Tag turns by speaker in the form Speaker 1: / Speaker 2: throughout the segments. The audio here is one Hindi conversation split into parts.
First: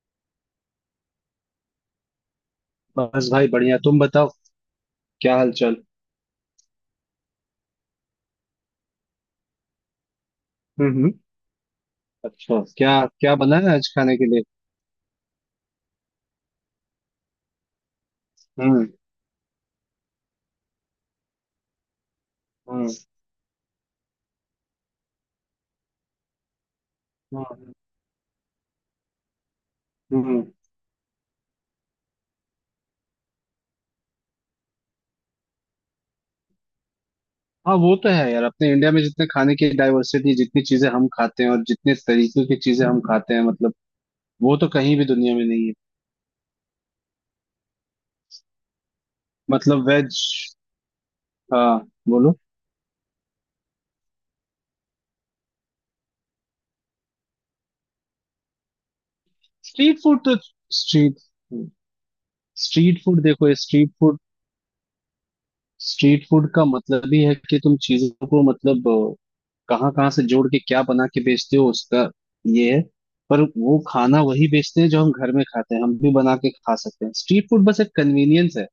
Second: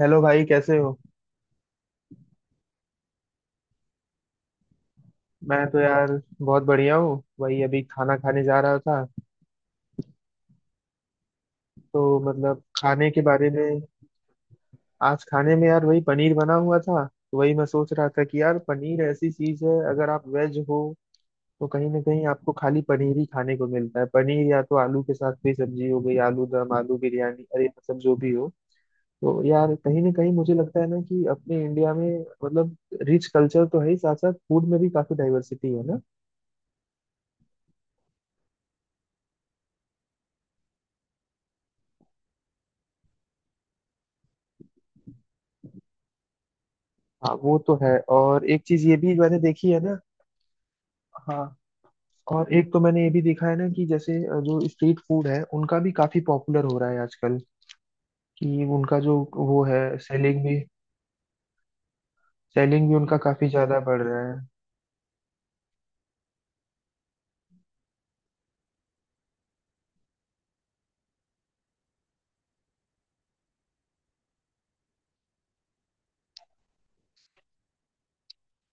Speaker 1: हेलो भाई कैसे हो।
Speaker 2: बस भाई बढ़िया। तुम बताओ क्या हाल
Speaker 1: मैं
Speaker 2: चाल।
Speaker 1: तो यार बहुत बढ़िया हूँ, वही अभी खाना खाने जा रहा था।
Speaker 2: हम्म हम्म।
Speaker 1: तो
Speaker 2: अच्छा,
Speaker 1: मतलब
Speaker 2: क्या
Speaker 1: खाने के
Speaker 2: क्या
Speaker 1: बारे
Speaker 2: बना है
Speaker 1: में,
Speaker 2: आज खाने के लिए?
Speaker 1: आज खाने में यार वही पनीर बना हुआ था। तो वही मैं सोच रहा था कि यार
Speaker 2: हम्म
Speaker 1: पनीर ऐसी चीज है, अगर आप वेज हो तो कहीं ना कहीं आपको खाली
Speaker 2: हम्म
Speaker 1: पनीर ही खाने को मिलता है। पनीर या तो आलू के साथ कोई सब्जी हो गई, आलू दम, आलू बिरयानी, अरे
Speaker 2: हम्म
Speaker 1: मतलब जो भी हो। तो यार कहीं ना कहीं
Speaker 2: हम्म।
Speaker 1: मुझे लगता है ना कि अपने इंडिया में मतलब रिच कल्चर तो है ही, साथ साथ फूड में भी काफी डाइवर्सिटी है ना।
Speaker 2: हाँ, वो तो है यार। अपने इंडिया में जितने खाने की डाइवर्सिटी, जितनी चीजें हम खाते हैं और जितने तरीके की चीजें हम खाते हैं मतलब, वो तो कहीं भी दुनिया में नहीं है।
Speaker 1: हाँ वो तो है, और एक चीज ये भी मैंने देखी है
Speaker 2: मतलब
Speaker 1: ना।
Speaker 2: वेज।
Speaker 1: हाँ।
Speaker 2: हाँ। बोलो।
Speaker 1: और एक तो मैंने ये भी देखा है ना कि जैसे जो स्ट्रीट फूड है उनका भी काफी पॉपुलर हो रहा है आजकल, कि उनका जो वो है
Speaker 2: स्ट्रीट फूड तो।
Speaker 1: सेलिंग भी,
Speaker 2: स्ट्रीट
Speaker 1: सेलिंग भी
Speaker 2: स्ट्रीट
Speaker 1: उनका
Speaker 2: फूड
Speaker 1: काफी
Speaker 2: देखो।
Speaker 1: ज्यादा
Speaker 2: स्ट्रीट
Speaker 1: बढ़
Speaker 2: फूड,
Speaker 1: रहा है।
Speaker 2: स्ट्रीट फूड का मतलब ही है कि तुम चीजों को मतलब कहाँ कहाँ से जोड़ के क्या बना के बेचते हो, उसका ये है। पर वो खाना वही बेचते हैं जो हम घर में खाते हैं, हम भी बना के खा सकते हैं। स्ट्रीट फूड बस एक कन्वीनियंस है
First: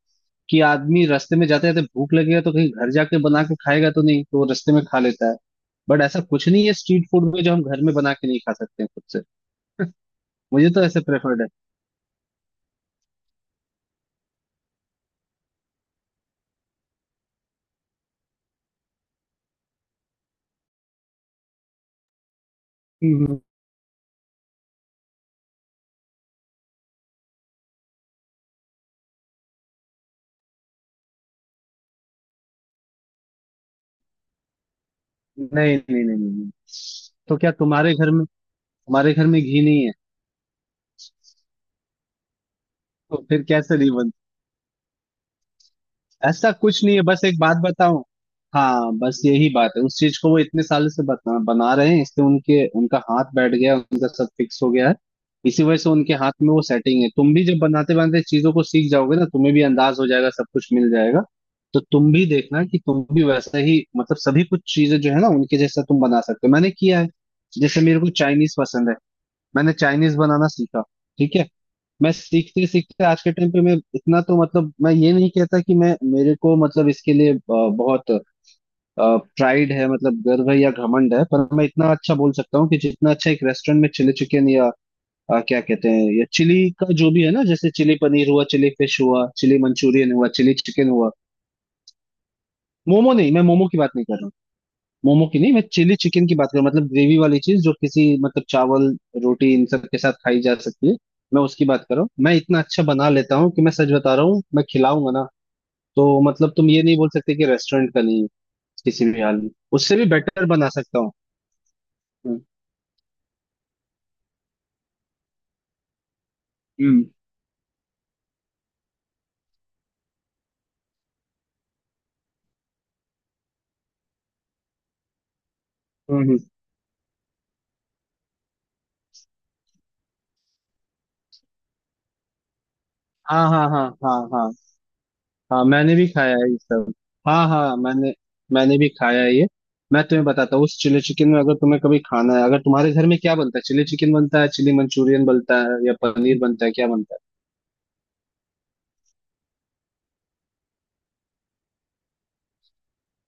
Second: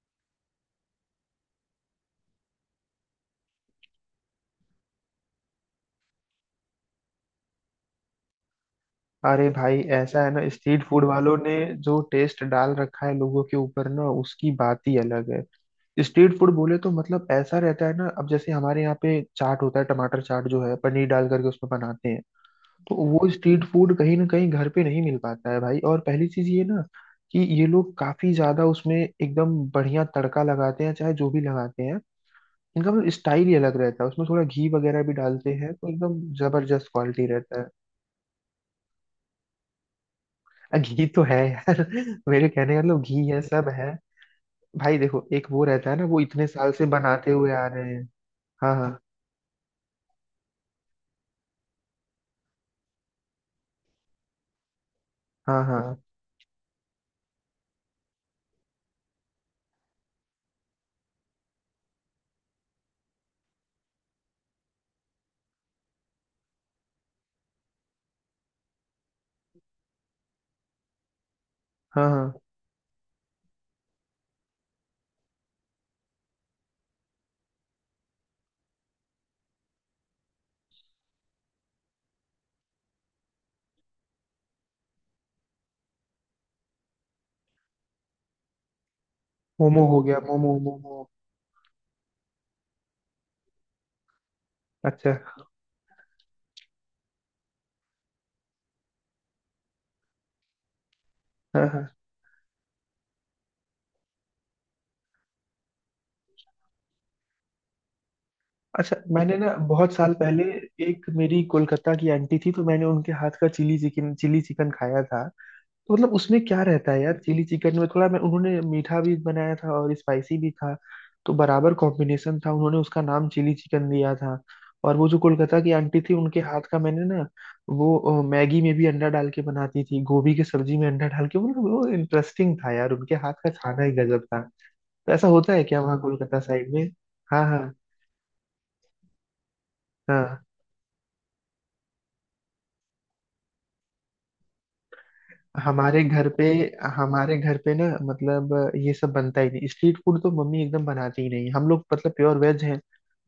Speaker 2: कि आदमी रास्ते में जाते जाते भूख लगेगा तो कहीं घर जाके बना के खाएगा तो नहीं, तो वो रास्ते में खा लेता है। बट ऐसा कुछ नहीं है स्ट्रीट फूड में जो हम घर में बना के नहीं खा सकते हैं खुद से।
Speaker 1: अरे भाई ऐसा है ना,
Speaker 2: मुझे तो
Speaker 1: स्ट्रीट
Speaker 2: ऐसे
Speaker 1: फूड वालों
Speaker 2: प्रेफर्ड है।
Speaker 1: ने जो टेस्ट डाल रखा है लोगों के ऊपर ना, उसकी बात ही अलग है। स्ट्रीट फूड बोले तो मतलब ऐसा रहता है ना, अब जैसे हमारे यहाँ पे चाट होता है, टमाटर चाट जो है पनीर डाल करके उसमें बनाते हैं। तो वो
Speaker 2: हम्म,
Speaker 1: स्ट्रीट फूड कहीं ना कहीं घर पे नहीं मिल पाता है भाई। और पहली चीज ये ना कि ये लोग काफी ज्यादा उसमें एकदम बढ़िया तड़का लगाते हैं, चाहे जो भी लगाते हैं। इनका मतलब स्टाइल ही अलग रहता है, उसमें थोड़ा घी वगैरह भी डालते
Speaker 2: नहीं
Speaker 1: हैं तो
Speaker 2: नहीं नहीं
Speaker 1: एकदम
Speaker 2: नहीं नहीं।
Speaker 1: जबरदस्त क्वालिटी
Speaker 2: तो क्या
Speaker 1: रहता है।
Speaker 2: तुम्हारे घर में घी नहीं है?
Speaker 1: घी तो है यार। मेरे कहने का मतलब
Speaker 2: तो
Speaker 1: घी है,
Speaker 2: फिर
Speaker 1: सब
Speaker 2: कैसे
Speaker 1: है।
Speaker 2: नहीं?
Speaker 1: भाई देखो एक वो रहता है ना, वो इतने
Speaker 2: ऐसा
Speaker 1: साल
Speaker 2: कुछ
Speaker 1: से
Speaker 2: नहीं है, बस
Speaker 1: बनाते
Speaker 2: एक
Speaker 1: हुए
Speaker 2: बात
Speaker 1: आ रहे
Speaker 2: बताऊं।
Speaker 1: हैं। हाँ हाँ
Speaker 2: हाँ, बस यही बात है। उस चीज को वो इतने साल से बना रहे हैं, इसलिए उनके उनका हाथ बैठ गया, उनका सब फिक्स हो गया है। इसी
Speaker 1: हाँ
Speaker 2: वजह से
Speaker 1: हाँ
Speaker 2: उनके हाथ में वो सेटिंग है। तुम भी जब बनाते बनाते चीजों को सीख जाओगे ना, तुम्हें भी अंदाज हो जाएगा, सब कुछ मिल जाएगा। तो तुम भी देखना कि तुम भी वैसा ही मतलब, सभी कुछ चीजें जो है ना, उनके जैसा तुम बना सकते हो। मैंने किया है। जैसे मेरे को चाइनीज पसंद है। मैंने चाइनीज बनाना सीखा। ठीक है।
Speaker 1: हाँ।
Speaker 2: मैं
Speaker 1: हाँ,
Speaker 2: सीखते सीखते आज के टाइम पे मैं इतना तो मतलब, मैं ये नहीं कहता कि मैं, मेरे को मतलब इसके लिए बहुत प्राइड है, मतलब गर्व है या घमंड है, पर मैं इतना अच्छा बोल सकता हूँ कि जितना अच्छा एक रेस्टोरेंट में चिली चिकन या क्या कहते हैं, या चिली का जो भी है ना, जैसे चिली पनीर हुआ, चिली फिश हुआ, चिली
Speaker 1: मोमो हो
Speaker 2: मंचूरियन
Speaker 1: गया,
Speaker 2: हुआ, चिली
Speaker 1: मोमो
Speaker 2: चिकन
Speaker 1: मोमो।
Speaker 2: हुआ। मोमो नहीं, मैं मोमो की बात नहीं कर रहा।
Speaker 1: अच्छा।
Speaker 2: मोमो की नहीं, मैं चिली चिकन की बात कर रहा हूँ। मतलब ग्रेवी वाली चीज जो किसी मतलब चावल, रोटी इन सब के साथ खाई जा सकती है। मैं उसकी
Speaker 1: हाँ हाँ।
Speaker 2: बात कर रहा हूँ। मैं इतना अच्छा बना लेता हूँ कि, मैं सच बता रहा हूँ, मैं खिलाऊंगा ना। तो मतलब तुम ये नहीं बोल सकते कि रेस्टोरेंट का नहीं है।
Speaker 1: अच्छा
Speaker 2: किसी भी
Speaker 1: मैंने
Speaker 2: हाल में
Speaker 1: ना बहुत
Speaker 2: उससे भी
Speaker 1: साल पहले
Speaker 2: बेटर बना सकता
Speaker 1: एक
Speaker 2: हूँ।
Speaker 1: मेरी कोलकाता की आंटी
Speaker 2: हम्म
Speaker 1: थी, तो मैंने उनके हाथ का चिली चिकन, चिली चिकन खाया था। तो मतलब उसमें क्या रहता है
Speaker 2: हम्म
Speaker 1: यार, चिली चिकन में थोड़ा मैं, उन्होंने मीठा भी बनाया था और स्पाइसी भी था। तो बराबर कॉम्बिनेशन था, उन्होंने उसका नाम चिली चिकन दिया था। और वो जो कोलकाता की आंटी थी
Speaker 2: हम्म हम्म।
Speaker 1: उनके हाथ का मैंने ना, वो मैगी में भी अंडा डाल के बनाती थी, गोभी की सब्जी में अंडा डाल के, मतलब वो इंटरेस्टिंग था यार, उनके हाथ
Speaker 2: हाँ
Speaker 1: का
Speaker 2: हाँ
Speaker 1: खाना
Speaker 2: हाँ
Speaker 1: ही
Speaker 2: हाँ
Speaker 1: गजब था।
Speaker 2: हाँ।
Speaker 1: तो ऐसा होता है
Speaker 2: हाँ,
Speaker 1: क्या
Speaker 2: मैंने
Speaker 1: वहाँ
Speaker 2: भी खाया
Speaker 1: कोलकाता
Speaker 2: है ये
Speaker 1: साइड में?
Speaker 2: सब।
Speaker 1: हाँ
Speaker 2: हाँ
Speaker 1: हाँ।
Speaker 2: हाँ, मैंने। मैंने भी खाया है ये। मैं तुम्हें
Speaker 1: हाँ,
Speaker 2: बताता हूँ उस चिली चिकन में। अगर तुम्हें कभी खाना है, अगर तुम्हारे घर में क्या बनता है, चिली चिकन बनता है, चिली मंचूरियन बनता है या
Speaker 1: हमारे घर
Speaker 2: पनीर
Speaker 1: पे,
Speaker 2: बनता है, क्या बनता
Speaker 1: हमारे घर पे ना मतलब ये सब बनता ही नहीं, स्ट्रीट फूड तो मम्मी एकदम बनाती ही नहीं, हम लोग मतलब प्योर वेज हैं।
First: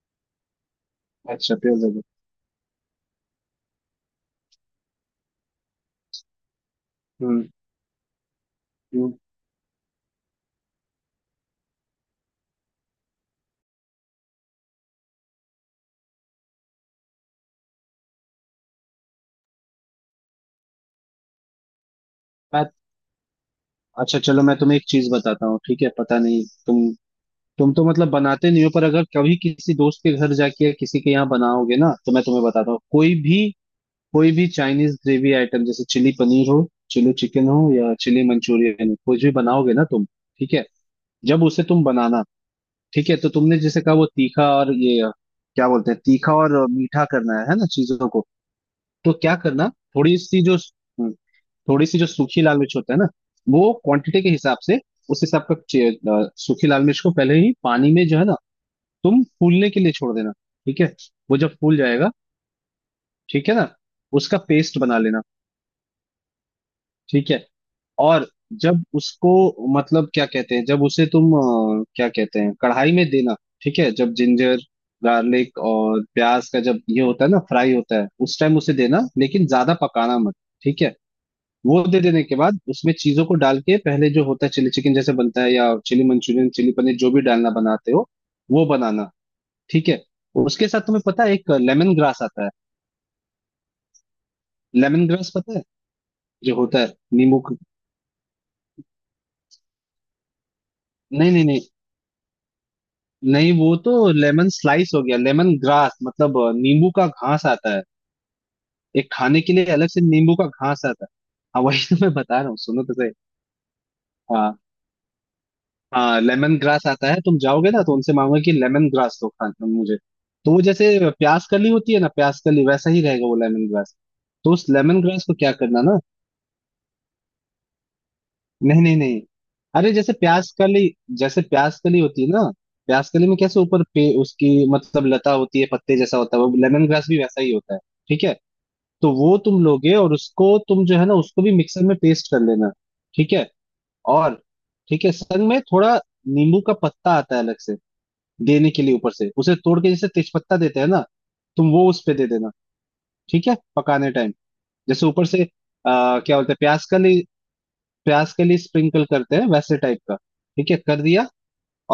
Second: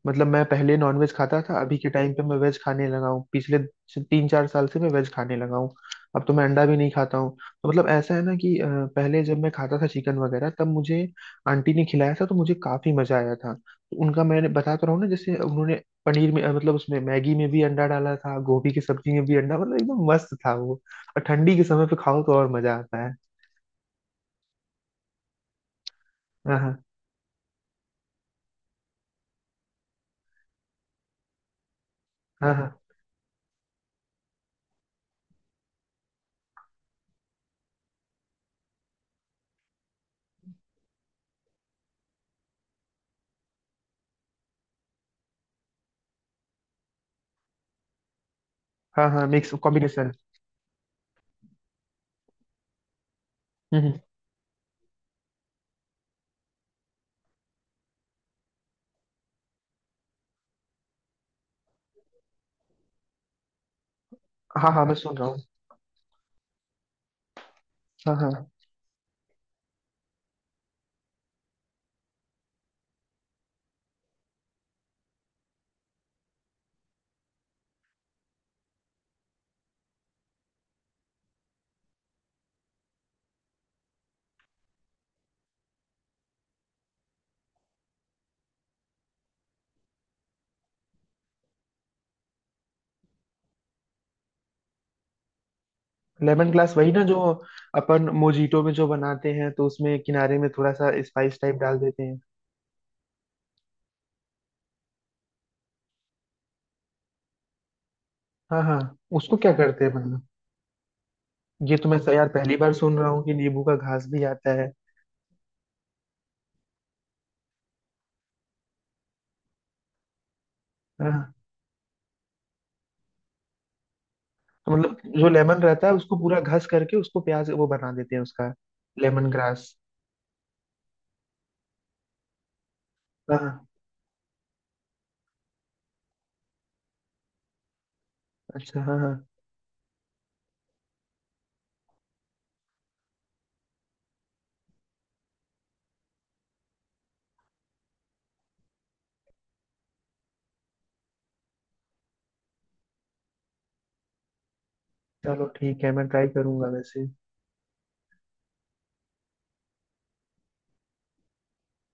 Speaker 1: मतलब मैं पहले नॉनवेज
Speaker 2: है?
Speaker 1: खाता
Speaker 2: अच्छा,
Speaker 1: था, अभी
Speaker 2: प्योर
Speaker 1: के
Speaker 2: वेज।
Speaker 1: टाइम पे मैं वेज खाने लगा हूँ, पिछले तीन चार साल से मैं वेज खाने लगा हूँ। अब तो मैं अंडा भी नहीं खाता हूँ।
Speaker 2: हम्म
Speaker 1: तो मतलब ऐसा है ना कि
Speaker 2: हम्म।
Speaker 1: पहले जब मैं खाता था चिकन वगैरह, तब मुझे आंटी ने खिलाया था तो मुझे काफी मजा आया था। तो उनका मैंने बता तो रहा हूँ ना, जैसे उन्होंने पनीर में मतलब उसमें मैगी में भी अंडा डाला था, गोभी की सब्जी में भी अंडा, मतलब एकदम मस्त था वो। और ठंडी के समय पे खाओ तो और
Speaker 2: मैं।
Speaker 1: मजा आता है।
Speaker 2: अच्छा चलो, मैं तुम्हें एक चीज बताता हूँ। ठीक है, पता नहीं
Speaker 1: हाँ हाँ
Speaker 2: तुम तो मतलब बनाते नहीं हो, पर अगर कभी किसी दोस्त के घर जाके या किसी के यहाँ बनाओगे ना, तो मैं तुम्हें
Speaker 1: हाँ
Speaker 2: बताता
Speaker 1: हाँ
Speaker 2: हूँ, कोई भी चाइनीज ग्रेवी आइटम जैसे चिली पनीर हो, चिली चिकन हो या चिली मंचूरियन हो, कुछ भी बनाओगे ना तुम। ठीक है, जब उसे तुम बनाना। ठीक है, तो तुमने जैसे कहा, वो तीखा और ये क्या बोलते हैं, तीखा और मीठा करना है ना, चीजों को।
Speaker 1: हाँ।
Speaker 2: तो
Speaker 1: हाँ
Speaker 2: क्या
Speaker 1: मिक्स
Speaker 2: करना,
Speaker 1: कॉम्बिनेशन।
Speaker 2: थोड़ी सी जो हम्म, थोड़ी सी जो सूखी लाल मिर्च होता है ना, वो
Speaker 1: हम्म हम्म।
Speaker 2: क्वांटिटी के हिसाब से, उस हिसाब का सूखी लाल मिर्च को पहले ही पानी में जो है ना, तुम फूलने के लिए छोड़ देना। ठीक है, वो जब फूल जाएगा, ठीक है ना, उसका
Speaker 1: हाँ
Speaker 2: पेस्ट
Speaker 1: हाँ, मैं
Speaker 2: बना
Speaker 1: सुन
Speaker 2: लेना।
Speaker 1: रहा हूँ।
Speaker 2: ठीक है,
Speaker 1: हाँ
Speaker 2: और
Speaker 1: हाँ।
Speaker 2: जब उसको मतलब, क्या कहते हैं, जब उसे तुम क्या कहते हैं, कढ़ाई में देना। ठीक है, जब जिंजर गार्लिक और प्याज का जब ये होता है ना, फ्राई होता है, उस टाइम उसे देना, लेकिन ज्यादा पकाना मत। ठीक है। वो दे देने के बाद उसमें चीजों को डाल के, पहले जो होता है चिली चिकन जैसे बनता है या चिली मंचूरियन, चिली पनीर, जो भी डालना बनाते हो, वो बनाना। ठीक है। उसके साथ तुम्हें पता है, एक लेमन ग्रास आता है। लेमन ग्रास पता है?
Speaker 1: लेमन
Speaker 2: जो
Speaker 1: ग्लास
Speaker 2: होता
Speaker 1: वही
Speaker 2: है
Speaker 1: ना जो
Speaker 2: नींबू का-
Speaker 1: अपन मोजीटो में जो बनाते हैं तो उसमें किनारे में थोड़ा सा
Speaker 2: नहीं
Speaker 1: स्पाइस
Speaker 2: नहीं
Speaker 1: टाइप
Speaker 2: नहीं।
Speaker 1: डाल देते हैं।
Speaker 2: नहीं, वो तो लेमन स्लाइस हो गया। लेमन ग्रास मतलब नींबू का घास आता है।
Speaker 1: हाँ हाँ।
Speaker 2: एक
Speaker 1: उसको
Speaker 2: खाने
Speaker 1: क्या
Speaker 2: के लिए
Speaker 1: करते
Speaker 2: अलग
Speaker 1: हैं
Speaker 2: से
Speaker 1: मतलब?
Speaker 2: नींबू का घास आता है। हाँ,
Speaker 1: ये
Speaker 2: वही
Speaker 1: तो
Speaker 2: तो
Speaker 1: मैं
Speaker 2: मैं
Speaker 1: यार
Speaker 2: बता रहा
Speaker 1: पहली
Speaker 2: हूँ,
Speaker 1: बार
Speaker 2: सुनो तो
Speaker 1: सुन रहा
Speaker 2: सही।
Speaker 1: हूँ कि नींबू का घास भी
Speaker 2: हाँ
Speaker 1: आता है।
Speaker 2: हाँ, लेमन ग्रास आता है। तुम जाओगे ना तो उनसे मांगोगे कि लेमन ग्रास दो खा मुझे। तो वो जैसे
Speaker 1: हाँ हाँ,
Speaker 2: प्याज कली होती है ना, प्याज कली वैसा ही रहेगा वो लेमन ग्रास। तो उस
Speaker 1: तो मतलब
Speaker 2: लेमन ग्रास
Speaker 1: जो
Speaker 2: को क्या
Speaker 1: लेमन
Speaker 2: करना
Speaker 1: रहता है
Speaker 2: ना।
Speaker 1: उसको पूरा घस करके उसको प्याज वो बना देते हैं उसका?
Speaker 2: नहीं नहीं नहीं।
Speaker 1: Lemon grass.
Speaker 2: अरे, जैसे प्याज कली होती है ना, प्याज कली में
Speaker 1: हाँ
Speaker 2: कैसे
Speaker 1: हाँ,
Speaker 2: ऊपर पे उसकी मतलब लता होती है, पत्ते जैसा होता है, वो लेमन ग्रास भी वैसा ही होता है। ठीक है।
Speaker 1: अच्छा हाँ
Speaker 2: तो
Speaker 1: हाँ।
Speaker 2: वो तुम लोगे और उसको तुम जो है ना, उसको भी मिक्सर में पेस्ट कर लेना। ठीक है, और ठीक है, संग में थोड़ा नींबू का पत्ता आता है अलग से देने के लिए, ऊपर से उसे तोड़ के, जैसे तेजपत्ता देते हैं ना, तुम वो उस पे दे देना। ठीक है, पकाने टाइम जैसे ऊपर से।
Speaker 1: चलो ठीक है, मैं ट्राई
Speaker 2: क्या बोलते हैं,
Speaker 1: करूंगा वैसे।
Speaker 2: प्याज के लिए स्प्रिंकल करते हैं वैसे टाइप का। ठीक है, कर दिया।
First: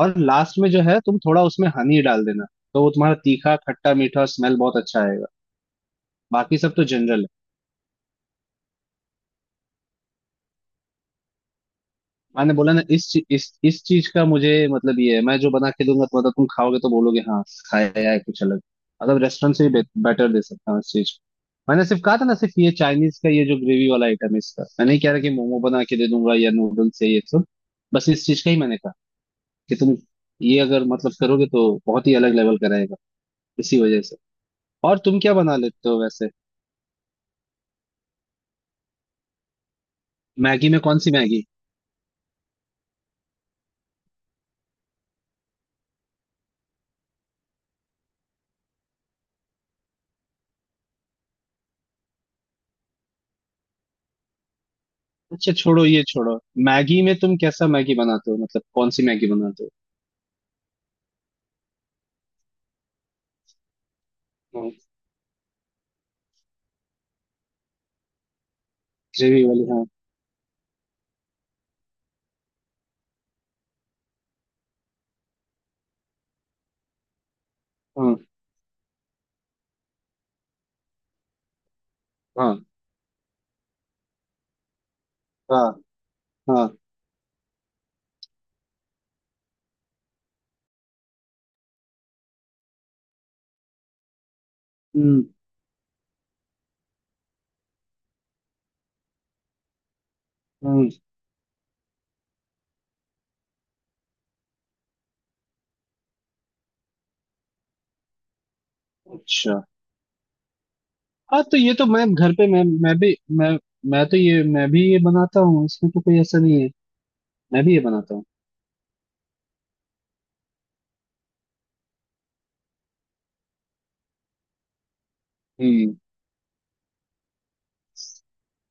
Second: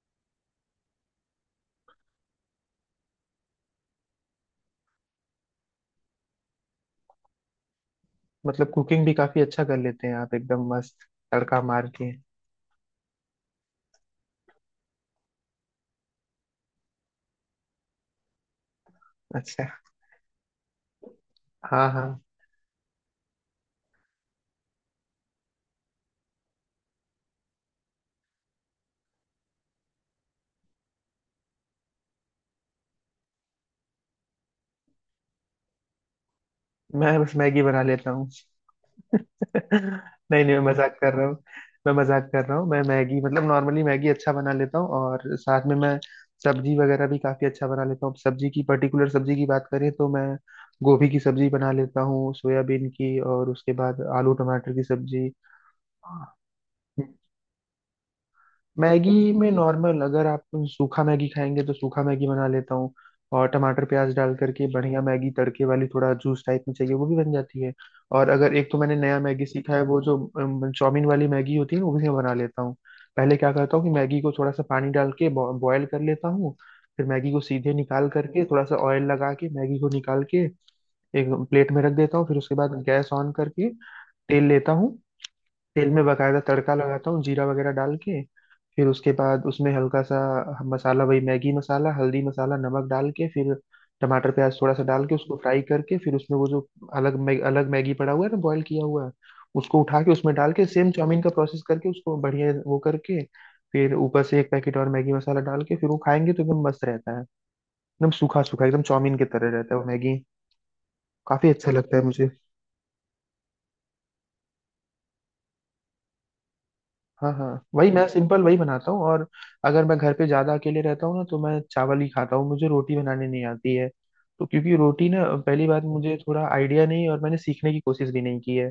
Speaker 2: और लास्ट में जो है, तुम थोड़ा उसमें हनी डाल देना। तो वो तुम्हारा तीखा, खट्टा, मीठा और स्मेल बहुत अच्छा आएगा। बाकी सब तो जनरल है।
Speaker 1: मतलब कुकिंग भी काफी अच्छा कर लेते हैं आप, एकदम मस्त तड़का मार के।
Speaker 2: मैंने बोला ना, इस ची- इस चीज का मुझे मतलब ये है, मैं जो बना के दूंगा तो मतलब, तुम खाओगे तो बोलोगे हाँ खाया है कुछ अलग। मतलब रेस्टोरेंट
Speaker 1: अच्छा।
Speaker 2: से भी बेटर दे सकता हूँ इस चीज को। मैंने
Speaker 1: हाँ
Speaker 2: सिर्फ
Speaker 1: हाँ।
Speaker 2: कहा था ना, सिर्फ ये चाइनीज का ये जो ग्रेवी वाला आइटम है इसका, मैं नहीं कह रहा कि मोमो बना के दे दूंगा या नूडल्स है ये सब। बस इस चीज का ही मैंने कहा कि तुम ये अगर मतलब करोगे तो बहुत ही अलग लेवल का रहेगा, इसी वजह से। और तुम क्या बना लेते हो वैसे?
Speaker 1: मैं बस मैगी बना लेता हूँ। नहीं नहीं, मैं
Speaker 2: मैगी में
Speaker 1: मजाक
Speaker 2: कौन सी
Speaker 1: कर रहा हूँ।
Speaker 2: मैगी?
Speaker 1: मैं मजाक कर रहा हूँ, मैं मैगी मतलब नॉर्मली मैगी अच्छा बना लेता हूँ, और साथ में मैं सब्जी वगैरह भी काफी अच्छा बना लेता हूँ। सब्जी की पर्टिकुलर सब्जी की बात करें तो मैं गोभी की सब्जी बना लेता हूँ, सोयाबीन की, और उसके बाद आलू टमाटर की सब्जी।
Speaker 2: अच्छा छोड़ो ये, छोड़ो। मैगी में तुम कैसा मैगी बनाते हो? मतलब कौन सी
Speaker 1: मैगी
Speaker 2: मैगी
Speaker 1: में
Speaker 2: बनाते
Speaker 1: नॉर्मल अगर आप सूखा मैगी खाएंगे तो सूखा मैगी बना लेता हूँ, और टमाटर प्याज डाल करके
Speaker 2: हो?
Speaker 1: बढ़िया मैगी तड़के वाली, थोड़ा जूस टाइप में चाहिए वो भी बन जाती है। और अगर, एक तो मैंने नया
Speaker 2: ग्रेवी
Speaker 1: मैगी
Speaker 2: वाली?
Speaker 1: सीखा है, वो जो चाउमीन वाली मैगी होती है ना, वो भी मैं बना लेता हूँ। पहले क्या करता हूँ कि मैगी को थोड़ा सा पानी डाल के बॉयल कर लेता हूँ, फिर मैगी को सीधे निकाल
Speaker 2: हाँ
Speaker 1: करके थोड़ा सा ऑयल लगा के मैगी को निकाल के एक प्लेट में रख देता हूँ। फिर उसके
Speaker 2: हाँ
Speaker 1: बाद गैस ऑन करके तेल लेता हूँ,
Speaker 2: हाँ
Speaker 1: तेल में बकायदा
Speaker 2: हाँ हाँ।
Speaker 1: तड़का लगाता हूँ जीरा वगैरह डाल के। फिर उसके बाद उसमें हल्का सा मसाला, वही मैगी मसाला, हल्दी मसाला नमक डाल के, फिर टमाटर प्याज थोड़ा सा डाल के
Speaker 2: हम्म
Speaker 1: उसको फ्राई करके, फिर उसमें वो जो अलग मैगी पड़ा हुआ है ना, बॉईल किया हुआ, उसको उठा के उसमें डाल के
Speaker 2: हम्म।
Speaker 1: सेम चाउमीन का प्रोसेस करके उसको बढ़िया वो करके, फिर ऊपर से एक पैकेट और मैगी मसाला डाल के, फिर वो खाएंगे तो एकदम मस्त रहता है। एकदम सूखा सूखा एकदम चाउमीन की तरह
Speaker 2: अच्छा।
Speaker 1: रहता है वो मैगी,
Speaker 2: हाँ,
Speaker 1: काफी
Speaker 2: तो
Speaker 1: अच्छा
Speaker 2: ये तो
Speaker 1: लगता है
Speaker 2: मैं
Speaker 1: मुझे।
Speaker 2: घर पे, मैं भी ये बनाता हूँ। इसमें तो कोई ऐसा नहीं है।
Speaker 1: हाँ हाँ।
Speaker 2: मैं भी ये
Speaker 1: वही मैं
Speaker 2: बनाता हूँ।
Speaker 1: सिंपल वही बनाता हूँ। और अगर मैं घर पे ज्यादा अकेले रहता हूँ ना तो मैं चावल ही खाता हूँ, मुझे रोटी बनाने नहीं आती है। तो क्योंकि रोटी ना, पहली बात
Speaker 2: हम्म
Speaker 1: मुझे थोड़ा आइडिया नहीं है, और मैंने सीखने की कोशिश भी नहीं की है।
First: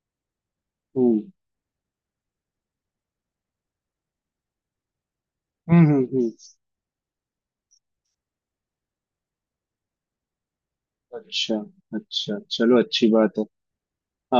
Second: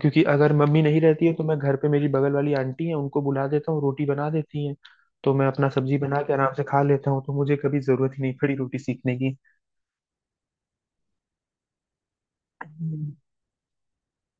Speaker 1: क्योंकि अगर मम्मी नहीं रहती
Speaker 2: हम्म
Speaker 1: है तो मैं घर पे मेरी बगल वाली आंटी है उनको बुला देता हूँ, रोटी बना देती हैं। तो मैं अपना
Speaker 2: हम्म
Speaker 1: सब्जी
Speaker 2: हम्म
Speaker 1: बना
Speaker 2: हम्म।
Speaker 1: के आराम से खा लेता हूँ। तो मुझे कभी जरूरत ही नहीं पड़ी रोटी सीखने
Speaker 2: अच्छा, अच्छा, चलो अच्छी
Speaker 1: की।
Speaker 2: बात है।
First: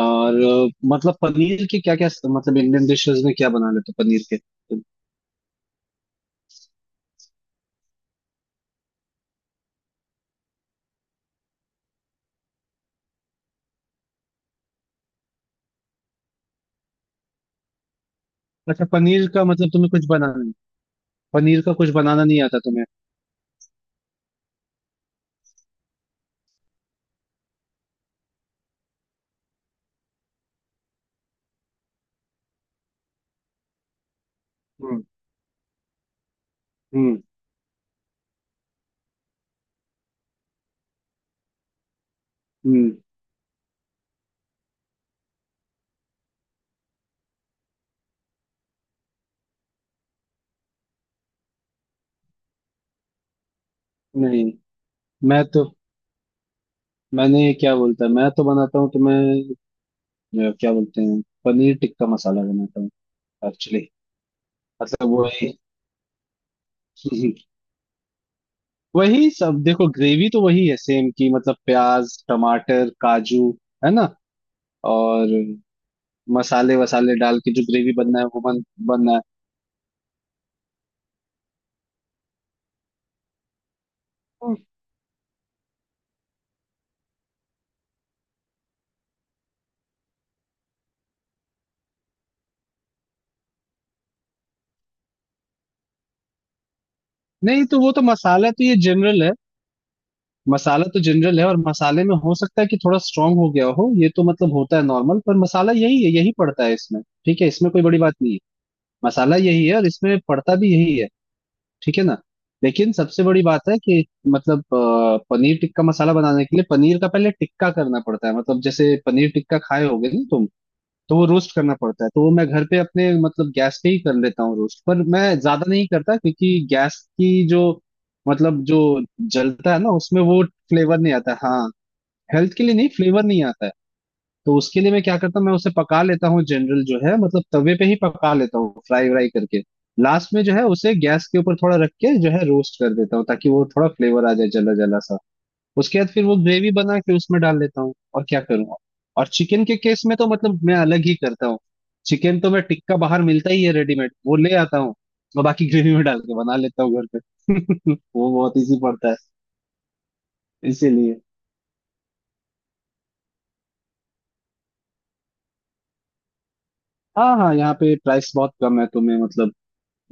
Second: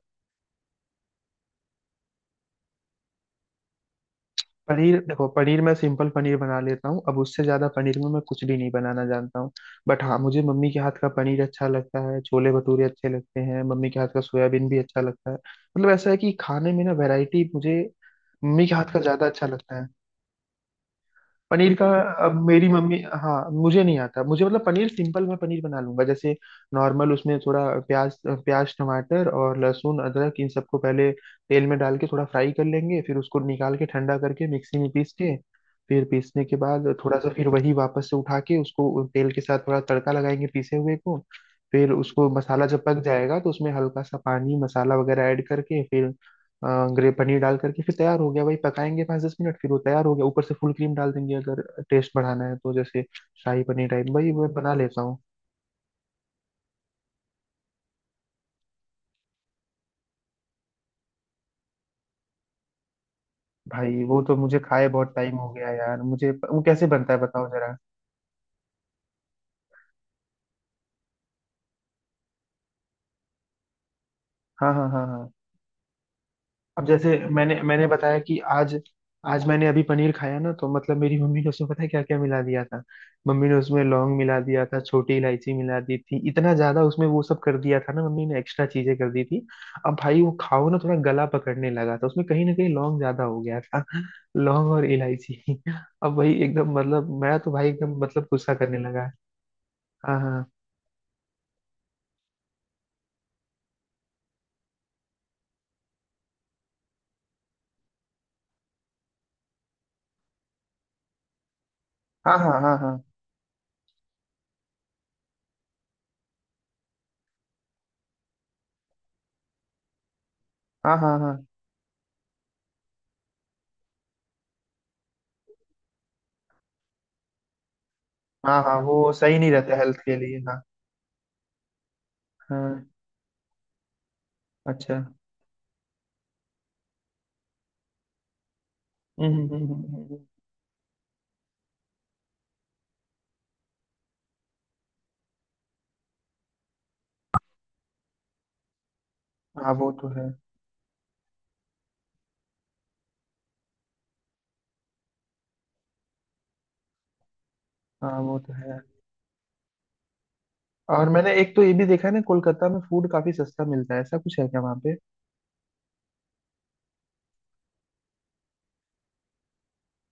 Speaker 2: और मतलब पनीर के क्या क्या, मतलब इंडियन डिशेस में क्या बना लेते हो पनीर के तुम?
Speaker 1: पनीर देखो, पनीर मैं सिंपल पनीर बना लेता हूँ, अब उससे ज्यादा पनीर में मैं कुछ भी नहीं बनाना जानता हूँ। बट हाँ, मुझे मम्मी के हाथ का पनीर अच्छा लगता है, छोले भटूरे अच्छे लगते हैं मम्मी के हाथ का, सोयाबीन भी अच्छा लगता है। मतलब ऐसा है कि खाने में ना वैरायटी मुझे मम्मी के
Speaker 2: अच्छा
Speaker 1: हाथ का ज्यादा
Speaker 2: पनीर का
Speaker 1: अच्छा
Speaker 2: मतलब
Speaker 1: लगता है।
Speaker 2: तुम्हें कुछ बनाना नहीं, पनीर का
Speaker 1: पनीर का
Speaker 2: कुछ बनाना
Speaker 1: अब
Speaker 2: नहीं आता
Speaker 1: मेरी
Speaker 2: तुम्हें?
Speaker 1: मम्मी, हाँ मुझे नहीं आता, मुझे मतलब पनीर सिंपल मैं पनीर बना लूंगा जैसे नॉर्मल, उसमें थोड़ा प्याज प्याज टमाटर और लहसुन अदरक इन सबको पहले तेल में डाल के थोड़ा फ्राई कर लेंगे, फिर उसको निकाल के ठंडा करके मिक्सी में
Speaker 2: हम्म
Speaker 1: पीस के, फिर पीसने के बाद थोड़ा
Speaker 2: हम्म
Speaker 1: सा फिर वही वापस से उठा के उसको तेल के साथ थोड़ा तड़का लगाएंगे पीसे हुए को, फिर उसको मसाला जब
Speaker 2: हम्म।
Speaker 1: पक जाएगा तो उसमें हल्का सा पानी मसाला वगैरह ऐड करके, फिर ग्रे पनीर डाल करके फिर तैयार हो गया भाई, पकाएंगे पाँच दस मिनट फिर वो तैयार हो गया, ऊपर से फुल क्रीम डाल देंगे अगर टेस्ट बढ़ाना है तो, जैसे शाही पनीर टाइप भाई
Speaker 2: नहीं,
Speaker 1: मैं बना लेता हूँ।
Speaker 2: मैं तो, मैंने क्या बोलता है, मैं तो बनाता हूँ, तो मैं क्या बोलते हैं, पनीर टिक्का मसाला बनाता हूँ एक्चुअली।
Speaker 1: भाई वो तो मुझे खाए
Speaker 2: मतलब
Speaker 1: बहुत टाइम हो
Speaker 2: वही।
Speaker 1: गया यार, मुझे वो कैसे बनता है बताओ जरा।
Speaker 2: वही सब देखो, ग्रेवी तो वही है सेम की, मतलब प्याज, टमाटर, काजू, है ना।
Speaker 1: हाँ हाँ हाँ हाँ।
Speaker 2: और मसाले
Speaker 1: अब
Speaker 2: वसाले
Speaker 1: जैसे
Speaker 2: डाल के
Speaker 1: मैंने
Speaker 2: जो
Speaker 1: मैंने
Speaker 2: ग्रेवी
Speaker 1: बताया
Speaker 2: बनना है
Speaker 1: कि
Speaker 2: वो बन
Speaker 1: आज,
Speaker 2: बनना है।
Speaker 1: आज मैंने अभी पनीर खाया ना, तो मतलब मेरी मम्मी ने उसमें पता है क्या क्या मिला दिया था, मम्मी ने उसमें लौंग मिला
Speaker 2: हम्म।
Speaker 1: दिया था, छोटी इलायची मिला दी थी, इतना ज्यादा उसमें वो सब कर दिया था ना मम्मी ने, एक्स्ट्रा चीजें कर दी थी। अब भाई वो खाओ ना थोड़ा गला पकड़ने लगा था, उसमें कहीं ना कहीं लौंग ज्यादा हो गया था, लौंग और इलायची। अब वही एकदम मतलब मैं तो
Speaker 2: नहीं,
Speaker 1: भाई
Speaker 2: तो वो
Speaker 1: एकदम
Speaker 2: तो
Speaker 1: मतलब
Speaker 2: मसाला
Speaker 1: गुस्सा
Speaker 2: तो ये
Speaker 1: करने लगा।
Speaker 2: जनरल है।
Speaker 1: हाँ हाँ
Speaker 2: मसाला तो जनरल है, और मसाले में हो सकता है कि थोड़ा स्ट्रांग हो गया हो, ये तो मतलब होता है नॉर्मल। पर मसाला यही है, यही पड़ता है इसमें, ठीक है, इसमें कोई बड़ी बात नहीं है। मसाला यही है और इसमें पड़ता भी यही है, ठीक है ना।
Speaker 1: हाँ हाँ हाँ
Speaker 2: लेकिन सबसे बड़ी बात है कि मतलब, पनीर टिक्का मसाला बनाने के लिए पनीर का पहले टिक्का करना पड़ता है, मतलब जैसे पनीर टिक्का खाए होगे ना तुम।
Speaker 1: हाँ
Speaker 2: तो
Speaker 1: हाँ
Speaker 2: वो
Speaker 1: हाँ
Speaker 2: रोस्ट करना पड़ता है, तो वो मैं घर पे अपने मतलब गैस पे ही कर लेता हूँ रोस्ट, पर मैं ज्यादा नहीं करता क्योंकि गैस की जो
Speaker 1: हाँ
Speaker 2: मतलब
Speaker 1: हाँ
Speaker 2: जो
Speaker 1: हाँ, वो सही नहीं
Speaker 2: जलता
Speaker 1: रहता
Speaker 2: है ना
Speaker 1: हेल्थ के
Speaker 2: उसमें,
Speaker 1: लिए,
Speaker 2: वो
Speaker 1: हाँ।
Speaker 2: फ्लेवर नहीं आता। हाँ, हेल्थ के लिए
Speaker 1: हाँ।
Speaker 2: नहीं, फ्लेवर नहीं आता है। तो उसके लिए
Speaker 1: अच्छा।
Speaker 2: मैं क्या करता हूँ, मैं उसे पका लेता हूँ, जनरल जो है मतलब तवे पे ही पका लेता हूँ फ्राई व्राई करके।
Speaker 1: हम्म।
Speaker 2: लास्ट में जो है उसे गैस के ऊपर थोड़ा रख के जो है रोस्ट कर देता हूँ, ताकि वो थोड़ा फ्लेवर आ जाए, जला जला सा। उसके बाद फिर वो ग्रेवी बना के उसमें डाल लेता हूँ, और क्या करूँगा। और चिकन
Speaker 1: हाँ
Speaker 2: के
Speaker 1: वो
Speaker 2: केस
Speaker 1: तो
Speaker 2: में तो
Speaker 1: है।
Speaker 2: मतलब मैं अलग ही करता हूँ। चिकन तो मैं टिक्का, बाहर मिलता ही है रेडीमेड, वो ले आता हूँ, और बाकी ग्रेवी में डाल के बना लेता हूँ घर पे।
Speaker 1: हाँ
Speaker 2: वो
Speaker 1: वो तो
Speaker 2: बहुत इजी
Speaker 1: है।
Speaker 2: पड़ता है,
Speaker 1: और
Speaker 2: इसीलिए।
Speaker 1: मैंने एक तो ये भी देखा है ना, कोलकाता में फूड काफी सस्ता मिलता है, ऐसा कुछ है क्या वहाँ पे?
Speaker 2: हाँ हाँ, यहाँ पे प्राइस बहुत कम है, तो मैं मतलब,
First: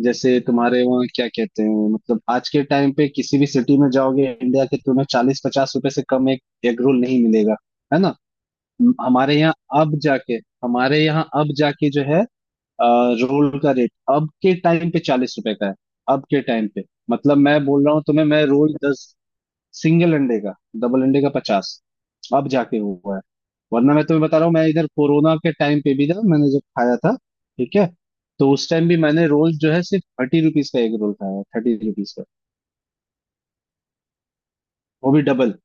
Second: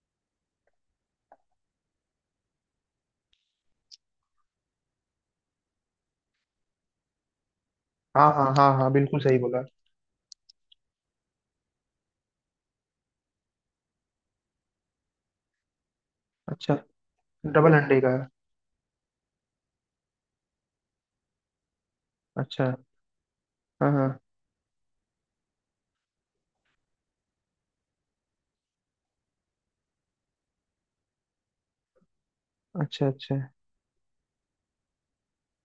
Speaker 2: जैसे तुम्हारे वहाँ क्या कहते हैं, मतलब आज के टाइम पे किसी भी सिटी में जाओगे इंडिया के, तुम्हें 40-50 रुपए से कम एक एग रोल नहीं मिलेगा, है ना।
Speaker 1: हाँ हाँ हाँ हाँ, बिल्कुल
Speaker 2: हमारे
Speaker 1: सही
Speaker 2: यहाँ
Speaker 1: बोला।
Speaker 2: अब जाके हमारे यहाँ अब जाके जो है, रोल का रेट अब के टाइम पे 40 रुपए का है, अब के टाइम
Speaker 1: अच्छा,
Speaker 2: पे। मतलब मैं
Speaker 1: डबल
Speaker 2: बोल रहा
Speaker 1: अंडे
Speaker 2: हूँ
Speaker 1: का
Speaker 2: तुम्हें,
Speaker 1: है?
Speaker 2: मैं, रोल 10, सिंगल अंडे का, डबल अंडे का 50, अब
Speaker 1: अच्छा
Speaker 2: जाके हुआ है।
Speaker 1: हाँ
Speaker 2: वरना मैं
Speaker 1: हाँ।
Speaker 2: तुम्हें बता रहा हूँ, मैं इधर कोरोना के टाइम पे भी ना, मैंने जब खाया था, ठीक है, तो उस टाइम भी मैंने रोल जो है सिर्फ 30 रुपीज का एक रोल खाया, 30 रुपीज का,
Speaker 1: अच्छा अच्छा।
Speaker 2: वो भी डबल।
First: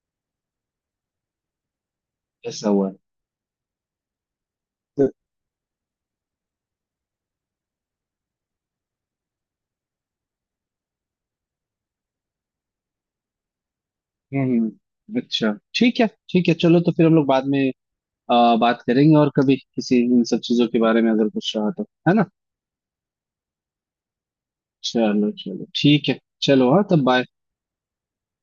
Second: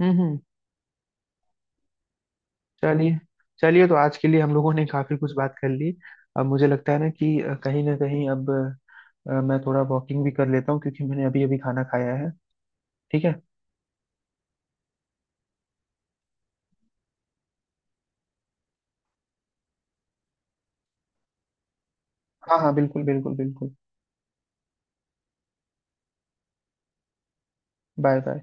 Speaker 1: हम्म।
Speaker 2: ऐसा हुआ है।
Speaker 1: चलिए, चलिए तो आज के लिए हम लोगों ने
Speaker 2: तो-
Speaker 1: काफी कुछ बात कर ली। अब मुझे लगता है ना कि कहीं ना कहीं अब मैं थोड़ा वॉकिंग भी कर लेता हूँ, क्योंकि मैंने अभी अभी खाना खाया है। ठीक है।
Speaker 2: अच्छा, ठीक है ठीक है, चलो तो फिर हम लोग बाद में बात करेंगे, और कभी किसी इन सब चीजों के बारे में अगर कुछ रहा तो, है ना।
Speaker 1: हाँ हाँ बिल्कुल बिल्कुल बिल्कुल।
Speaker 2: चलो चलो ठीक है। चलो हाँ, तब बाय।
Speaker 1: Bye bye.